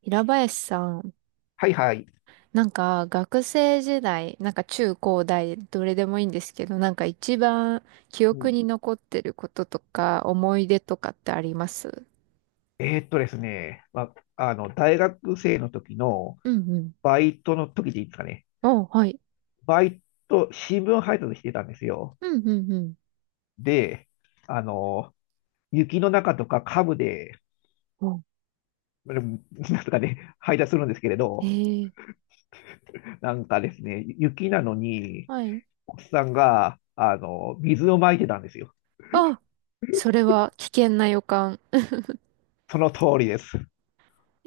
平林さん、はいはい。なんか学生時代、なんか中高大、どれでもいいんですけど、なんか一番記う憶ん。に残ってることとか、思い出とかってあります？ですね、まあ、大学生の時のうんうん。バイトの時でいいですかね。お、はい。バイト、新聞配達してたんですよ。うんうんうん。で、あの、雪の中とかカブで、お、うんなんとかね、配達するんですけれど、ええ、なんかですね、雪なのに、はい。おっさんが、水をまいてたんですよ。あ、それは危険な予感。その通りです。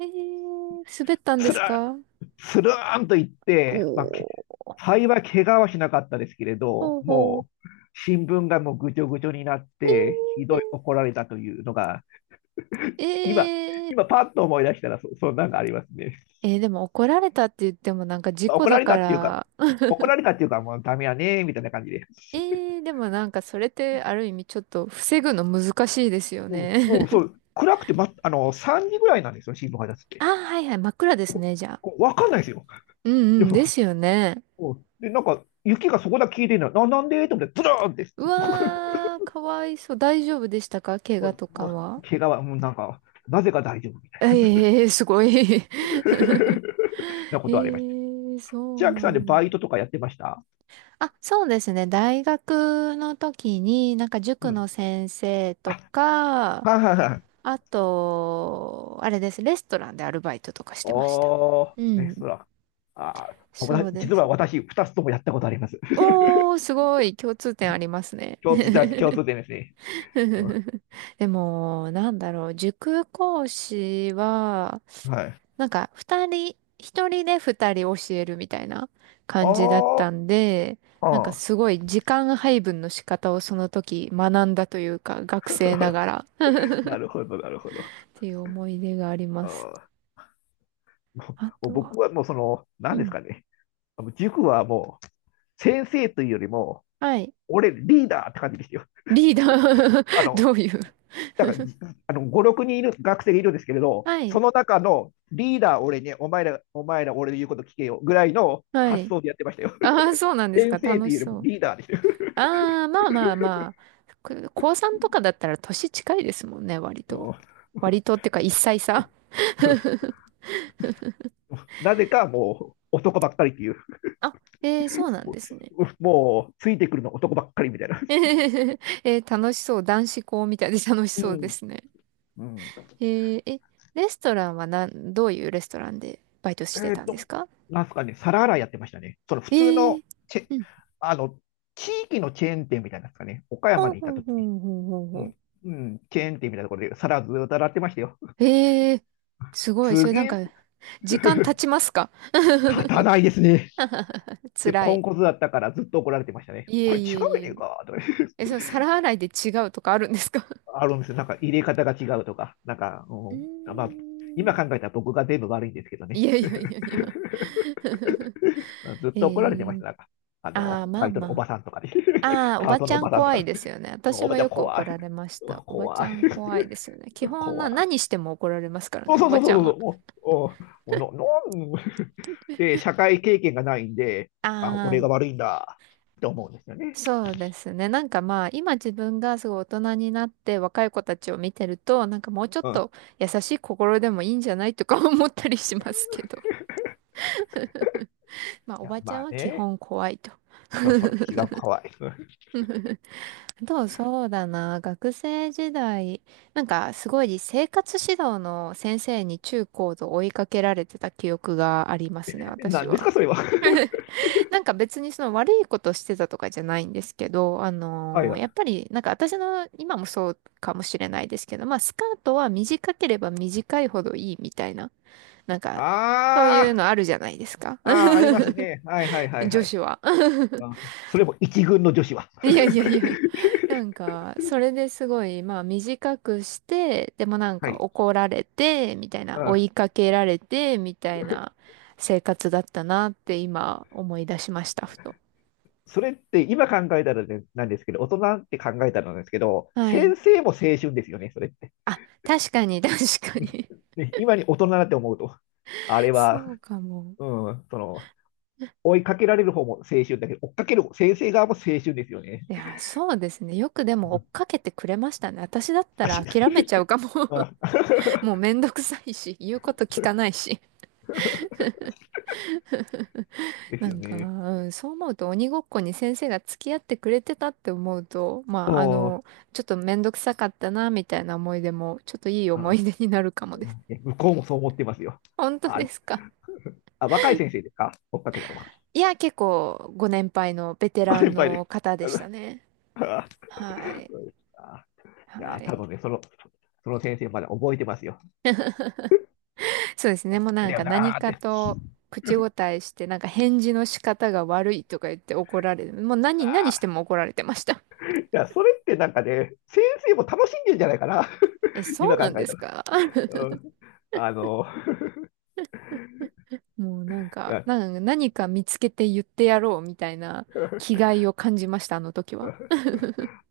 ええ、滑ったんでつすらか？スルーンといって、まあ、おー、幸い怪我はしなかったですけれど、ほうほう。もう新聞がもうぐちょぐちょになって、ひどい怒られたというのが、え今、ええ今え。パッと思い出したらそんなんがありますね。えー、でも怒られたって言ってもなんか事故怒らだれかたっていうか、ら。怒られたっていうか、もうダメやね、みたいな感じで。ええ、でもなんかそれってある意味ちょっと防ぐの難しいですようん、うね。ん、そう、暗くて、ま、3時ぐらいなんですよ、新聞配達っ あ、て。はいはい、真っ暗でですもね、じゃあ。こうわかんないですよ。うん。でうん、でも、すよね。うんで、なんか、雪がそこだけ消えてるの、なんでと思って、ズルーンって、うわー、かわいそう。大丈夫でしたか、怪も我う、とかもうは。怪我は、もうなんか、なぜか大丈夫みたいな ええ、すごい。なことはありました。ええ、そう千な秋さんでんだ。バイトとかやってました？あ、そうですね。大学の時に、なんかう塾ん。の先生とか、はいはいはい。あと、あれです。レストランでアルバイトとかしてました。おー、うレスん。トラン。あー、僕そだうで実はす。私、二つともやったことあります。おー、すごい共通点ありますね。共通点ですね。うん、でも、なんだろう、塾講師は、はい。なんか、二人、一人で二人教えるみたいなあ感じだったあ、んで、なんかはすあ。ごい時間配分の仕方をその時学んだというか、学生ながら っなるほど、なるほど。ていう思い出がありまあす。ーもう、あもうとは、僕はもうその、う何ですん。かね。あの塾はもう、先生というよりも、はい。俺リーダーって感じでしたよ。リーダー あ の、どういう？ だか ら、5、6人いる、学生がいるんですけれど、はい。その中のリーダー俺に、お前ら俺の言うこと聞けよ、ぐらいのは発い。想でやってましたよ。ああ、そうなん です先か。生っ楽ていしうよりもそう。リーダーでしたよ。ああ、まあまあまあ。く高3とかだったら年近いですもんね、割と。も割とっていうか、一歳差。う なぜかもう男ばっかりっていう、あ、えー、そうなんもうですつ、ね。もうついてくるの男ばっかりみたいな。えー、楽しそう。男子校みたいで楽しうそうでん。すね。うん、えー、え、レストランはなん、どういうレストランでバイトしてえたっ、んですと、か？なんすかね、皿洗いやってましたね。その普え通のー、チェ、うん。あの、地域のチェーン店みたいなんですかね。岡ほ山うにいたほう時ほに。うほうほううほん。うん、チェーン店みたいなところで皿ずっと洗ってましたよ。う。えー、すごい。そすれげなんか、え 時間経ちますか？ 勝たないですね。で、辛ポンい。コツだったからずっと怒られてましたね。いこえれ違いえいうやえねいんか、とか え。え、その皿洗いで違うとかあるんですか？ あるんですよ。なんか入れ方が違うとか、なんか、うーまあ、今ん。考えたら僕が全部悪いんですけど いね。やいやいやいや。 ずっ えと怒られてましー、た。なんか、ああ、まバあイトのおばまさんとかに、あ。あ あ、おパーばトちのおゃんばさんと怖かいね。ですよね。私おばもちゃんよく怖怒い。られました。おばち怖ゃんい。怖いですよね。基本怖な、い。何しても怒られますからそうね、おそうそばうそちゃんうそは。う。おおののんで、社会経験がないんで、あ、あ俺あ、が悪いんだ、と思うんですよね。そうですね。なんかまあ、今自分がすごい大人になって若い子たちを見てると、なんかもうちょっうん。いと優しい心でもいいんじゃないとか 思ったりしますけど。まあ、おや、ばちゃまんあは基ね。本怖いと。そうそう、気が可愛い。どう、そうだな。学生時代、なんかすごい生活指導の先生に中高と追いかけられてた記憶がありますね、私何ですは。か、それは。なんか別にその悪いことしてたとかじゃないんですけど、はいはやっい。ぱりなんか私の今もそうかもしれないですけど、まあスカートは短ければ短いほどいいみたいな、なんかあそういうのあるじゃないですか。あ、ああー、ありますね。はいはい はい女はい。子は。あ、それも一軍の女子は。い やいやいやいや。なんか、それですごい、まあ短くして、でもなんはかい。怒られて、みたいな、追あ、いかけられて、みたいな生活だったなって今思い出しました、ふと。それって今考えたらね、なんですけど、大人って考えたらなんですけど、はい。先生も青春ですよね、それって。あ、確かに、確かね、に。ね今に大人だって思うと、あ れは、そうかも。うん、その、追いかけられる方も青春だけど、追っかける先生側も青春ですよね。いや、そうですね。よくでも追うっん、かけてくれましたね。私だったら確か諦めに。ちゃうかも。あ もうめんどくさいし、言うこと聞かないし。でなすよんか、ね。うん、そう思うと鬼ごっこに先生が付き合ってくれてたって思うと、うまあ、あん。の、ちょっとめんどくさかったな、みたいな思い出も、ちょっといい思い出になるかもです。向こうもそう思ってますよ。本当あ、ですか？若い先生ですか？追っかけたのか？いや、結構ご年配のベテごラン先輩でのす。方でした ね。あ、はい。そうですか？いはや、多い。分ね、その先生まだ覚えてますよ。そうです追ね。っもうかけなんだよか何なーっかて。と口答えして、なんか返事の仕方が悪いとか言って怒られる。もう何しても怒られてました。いや、それってなんかね、先生も楽しんでるんじゃないかな。え、そ今う考なんえでたすら。か？ うん、あの、もうなんいか、や なんか何か見つけて言ってやろうみたいな気概を感じました、あの時は。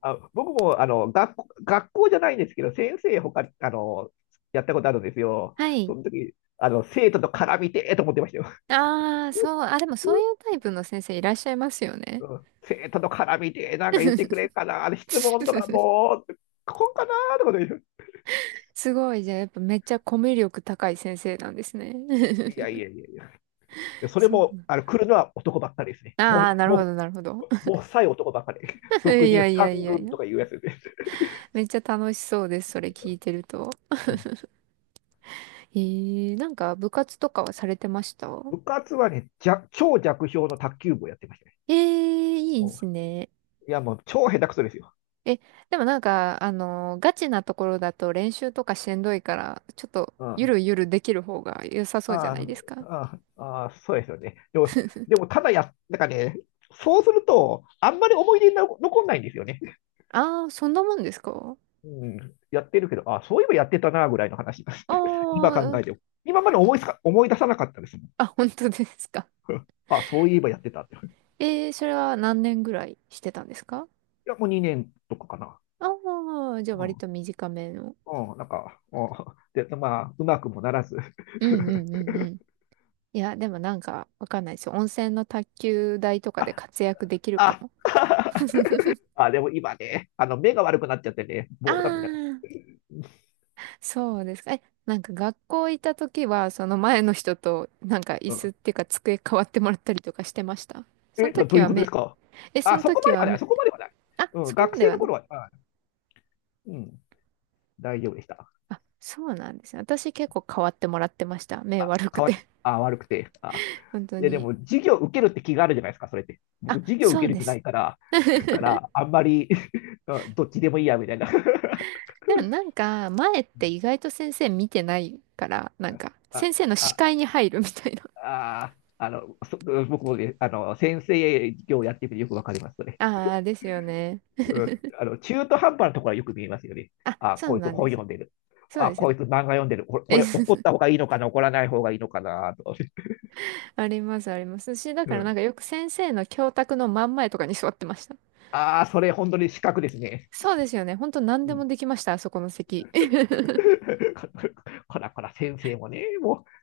僕もあの学校じゃないんですけど、先生他に、やったことあるんですよ。はい。その時、生徒と絡みてーと思ってましたよ。ああ、そう、あ、でもそう いうタイプの先生いらっしゃいますよね。うん、生徒の絡みでなんか言ってくれんかな、あれ質問とか もう、こんかなーとかで、すごい、じゃあやっぱめっちゃコミュ力高い先生なんですね。いやいやいやいや、で それそうもなんだ。来るのは男ばっかりですね。もう、ああ、なるほもど、なるほど。う、もうさい男ばっかり。い俗に言やうい三やいやい軍や。とかいうやつですね。めっちゃ楽しそうです、それ聞いてると。うんえー、なんか部活とかはされてました？部活はね、超弱小の卓球部をやってましたね。えー、いいうでん、すね。いや、もう超下手くそですよ。え、でもなんか、ガチなところだと練習とかしんどいから、ちょっとうん。ゆあるゆるできる方が良さそうじゃなあ、いですか。ああ、ああ、そうですよね。でも、でもただや、なんかね、そうすると、あんまり思い出に残残んないんですよね。ああー、そんなもんですか？うん、やってるけど、あ、そういえばやってたな、ぐらいの話です。あ 今考あー、えても。今まで思い出さなかったですもあ、本当ですか。ん。あ、そういえばやってたって。いえー、それは何年ぐらいしてたんですか？や、もう2年とかかな。ああー、じゃあ割うと短めの。ん、うん、なんか、で、まあ、うまくもならず。うんうんうんうん。いや、でもなんかわかんないですよ。温泉の卓球台と かであ、活躍できるかあ、も。あ、でも今ね、目が悪くなっちゃってね、あボールが見えなかっあ。そうですか。え、なんか学校行った時は、その前の人と、なんか椅た。う子ん、っていうか机変わってもらったりとかしてました？そえ、のど時ういうはことで目、すか？え、そあ、のそこま時でははない、目、そこまではない。あ、うん、そこ学まで生はのない。頃は、うん、大丈夫でした。あ、そうなんですね。私結構変わってもらってました。目あ、悪く変わっ、て。あ、悪くて、あ、本当いや、でに。も、授業受けるって気があるじゃないですか、それって。あ、僕、授業受そけうるで気なす。いから、か ら、あんまり どっちでもいいや、みたいな。でもなんか、前って意外と先生見てないから、なんか、あ、先生の視あ、界に入るみたいな。あ、あの、そ僕もね、先生授業をやってみてよくわかります、それ。ああ、ですよね。うん、中途半端なところはよく見えますよね。あ、あ、そうこいつなんで本す。読んでる。そうあ、ですよ。こいつ漫画読んでる。これ怒っ た方がいいのかな、怒らない方がいいのかな、と。あります、あります。だうからなんん。かよく先生の教卓の真ん前とかに座ってました。ああ、それ本当に資格ですね。そうですよね。ほんと何うでもん。で きました、あそこの席。こらこら、先生もね、もう。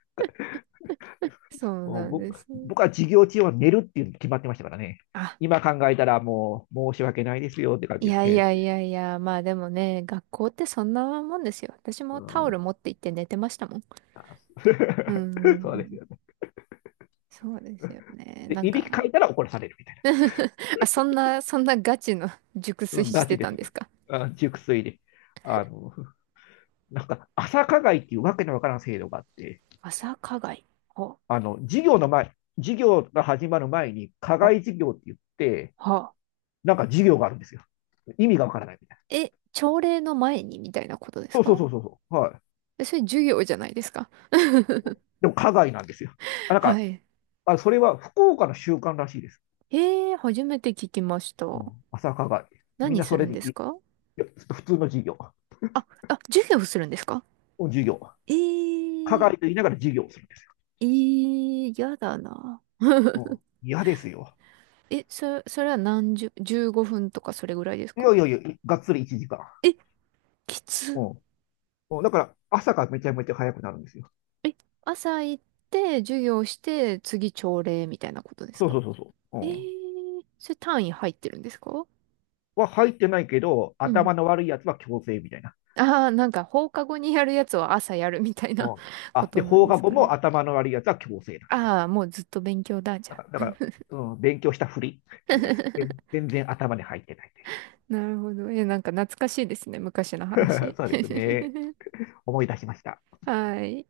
そうもうなんで僕す。僕は授業中は寝るっていうの決まってましたからね。あ、今考えたらもう申し訳ないですよって感じいです、やい先やい生。やいや、まあでもね、学校ってそんなもんですよ。私うもタオルん、持って行って寝てましたもん。あ うんうんう そうですん。よね。そうですよね。で、なんいか、びきかいたら怒らされるみたいあ、そんなガチの 熟な。睡うん、しガチてでたす。んですか？あ、熟睡で。あの、なんか、朝課外っていうわけのわからん制度があって、朝課外。は授業の前、授業が始まる前に、課は外授業って言って、は。なんか授業があるんですよ。意味がわからないみたいな。え、朝礼の前にみたいなことでそすうそうか？そうそうそう。はい。え、それ授業じゃないですか。でも、課外なんですよ。あなんはか、い。それは福岡の習慣らしいです。えー、初めて聞きました。うん、朝課外。みん何なすそるれんでですい、か？普通の授業、あ、あ、授業するんですか？授業。え課外ー、と言いながら授業をするんですえー、やだな。よ。うん、嫌ですよ。え、それは15分とかそれぐらいですいか？やいやいや、がっつり1時間。え、きうつ。んうん、だから、朝がめちゃめちゃ早くなるんですよ。え、朝行って授業して次朝礼みたいなことですそうそか？うそうそう。うえん、ー、それ単位入ってるんですか？は入ってないけど、うん。頭の悪いやつは強制みたいな。ああ、なんか放課後にやるやつは朝やるみたいうな ん、こあ、で、となん放で課す後かね。も頭の悪いやつは強制なんです。ああ、もうずっと勉強だ、じだゃから、だあ。からうん、勉強したふり。全然頭に入ってないなるほど。え、なんか懐かしいですね。昔のという。話。そうですね。思い出しました。はい。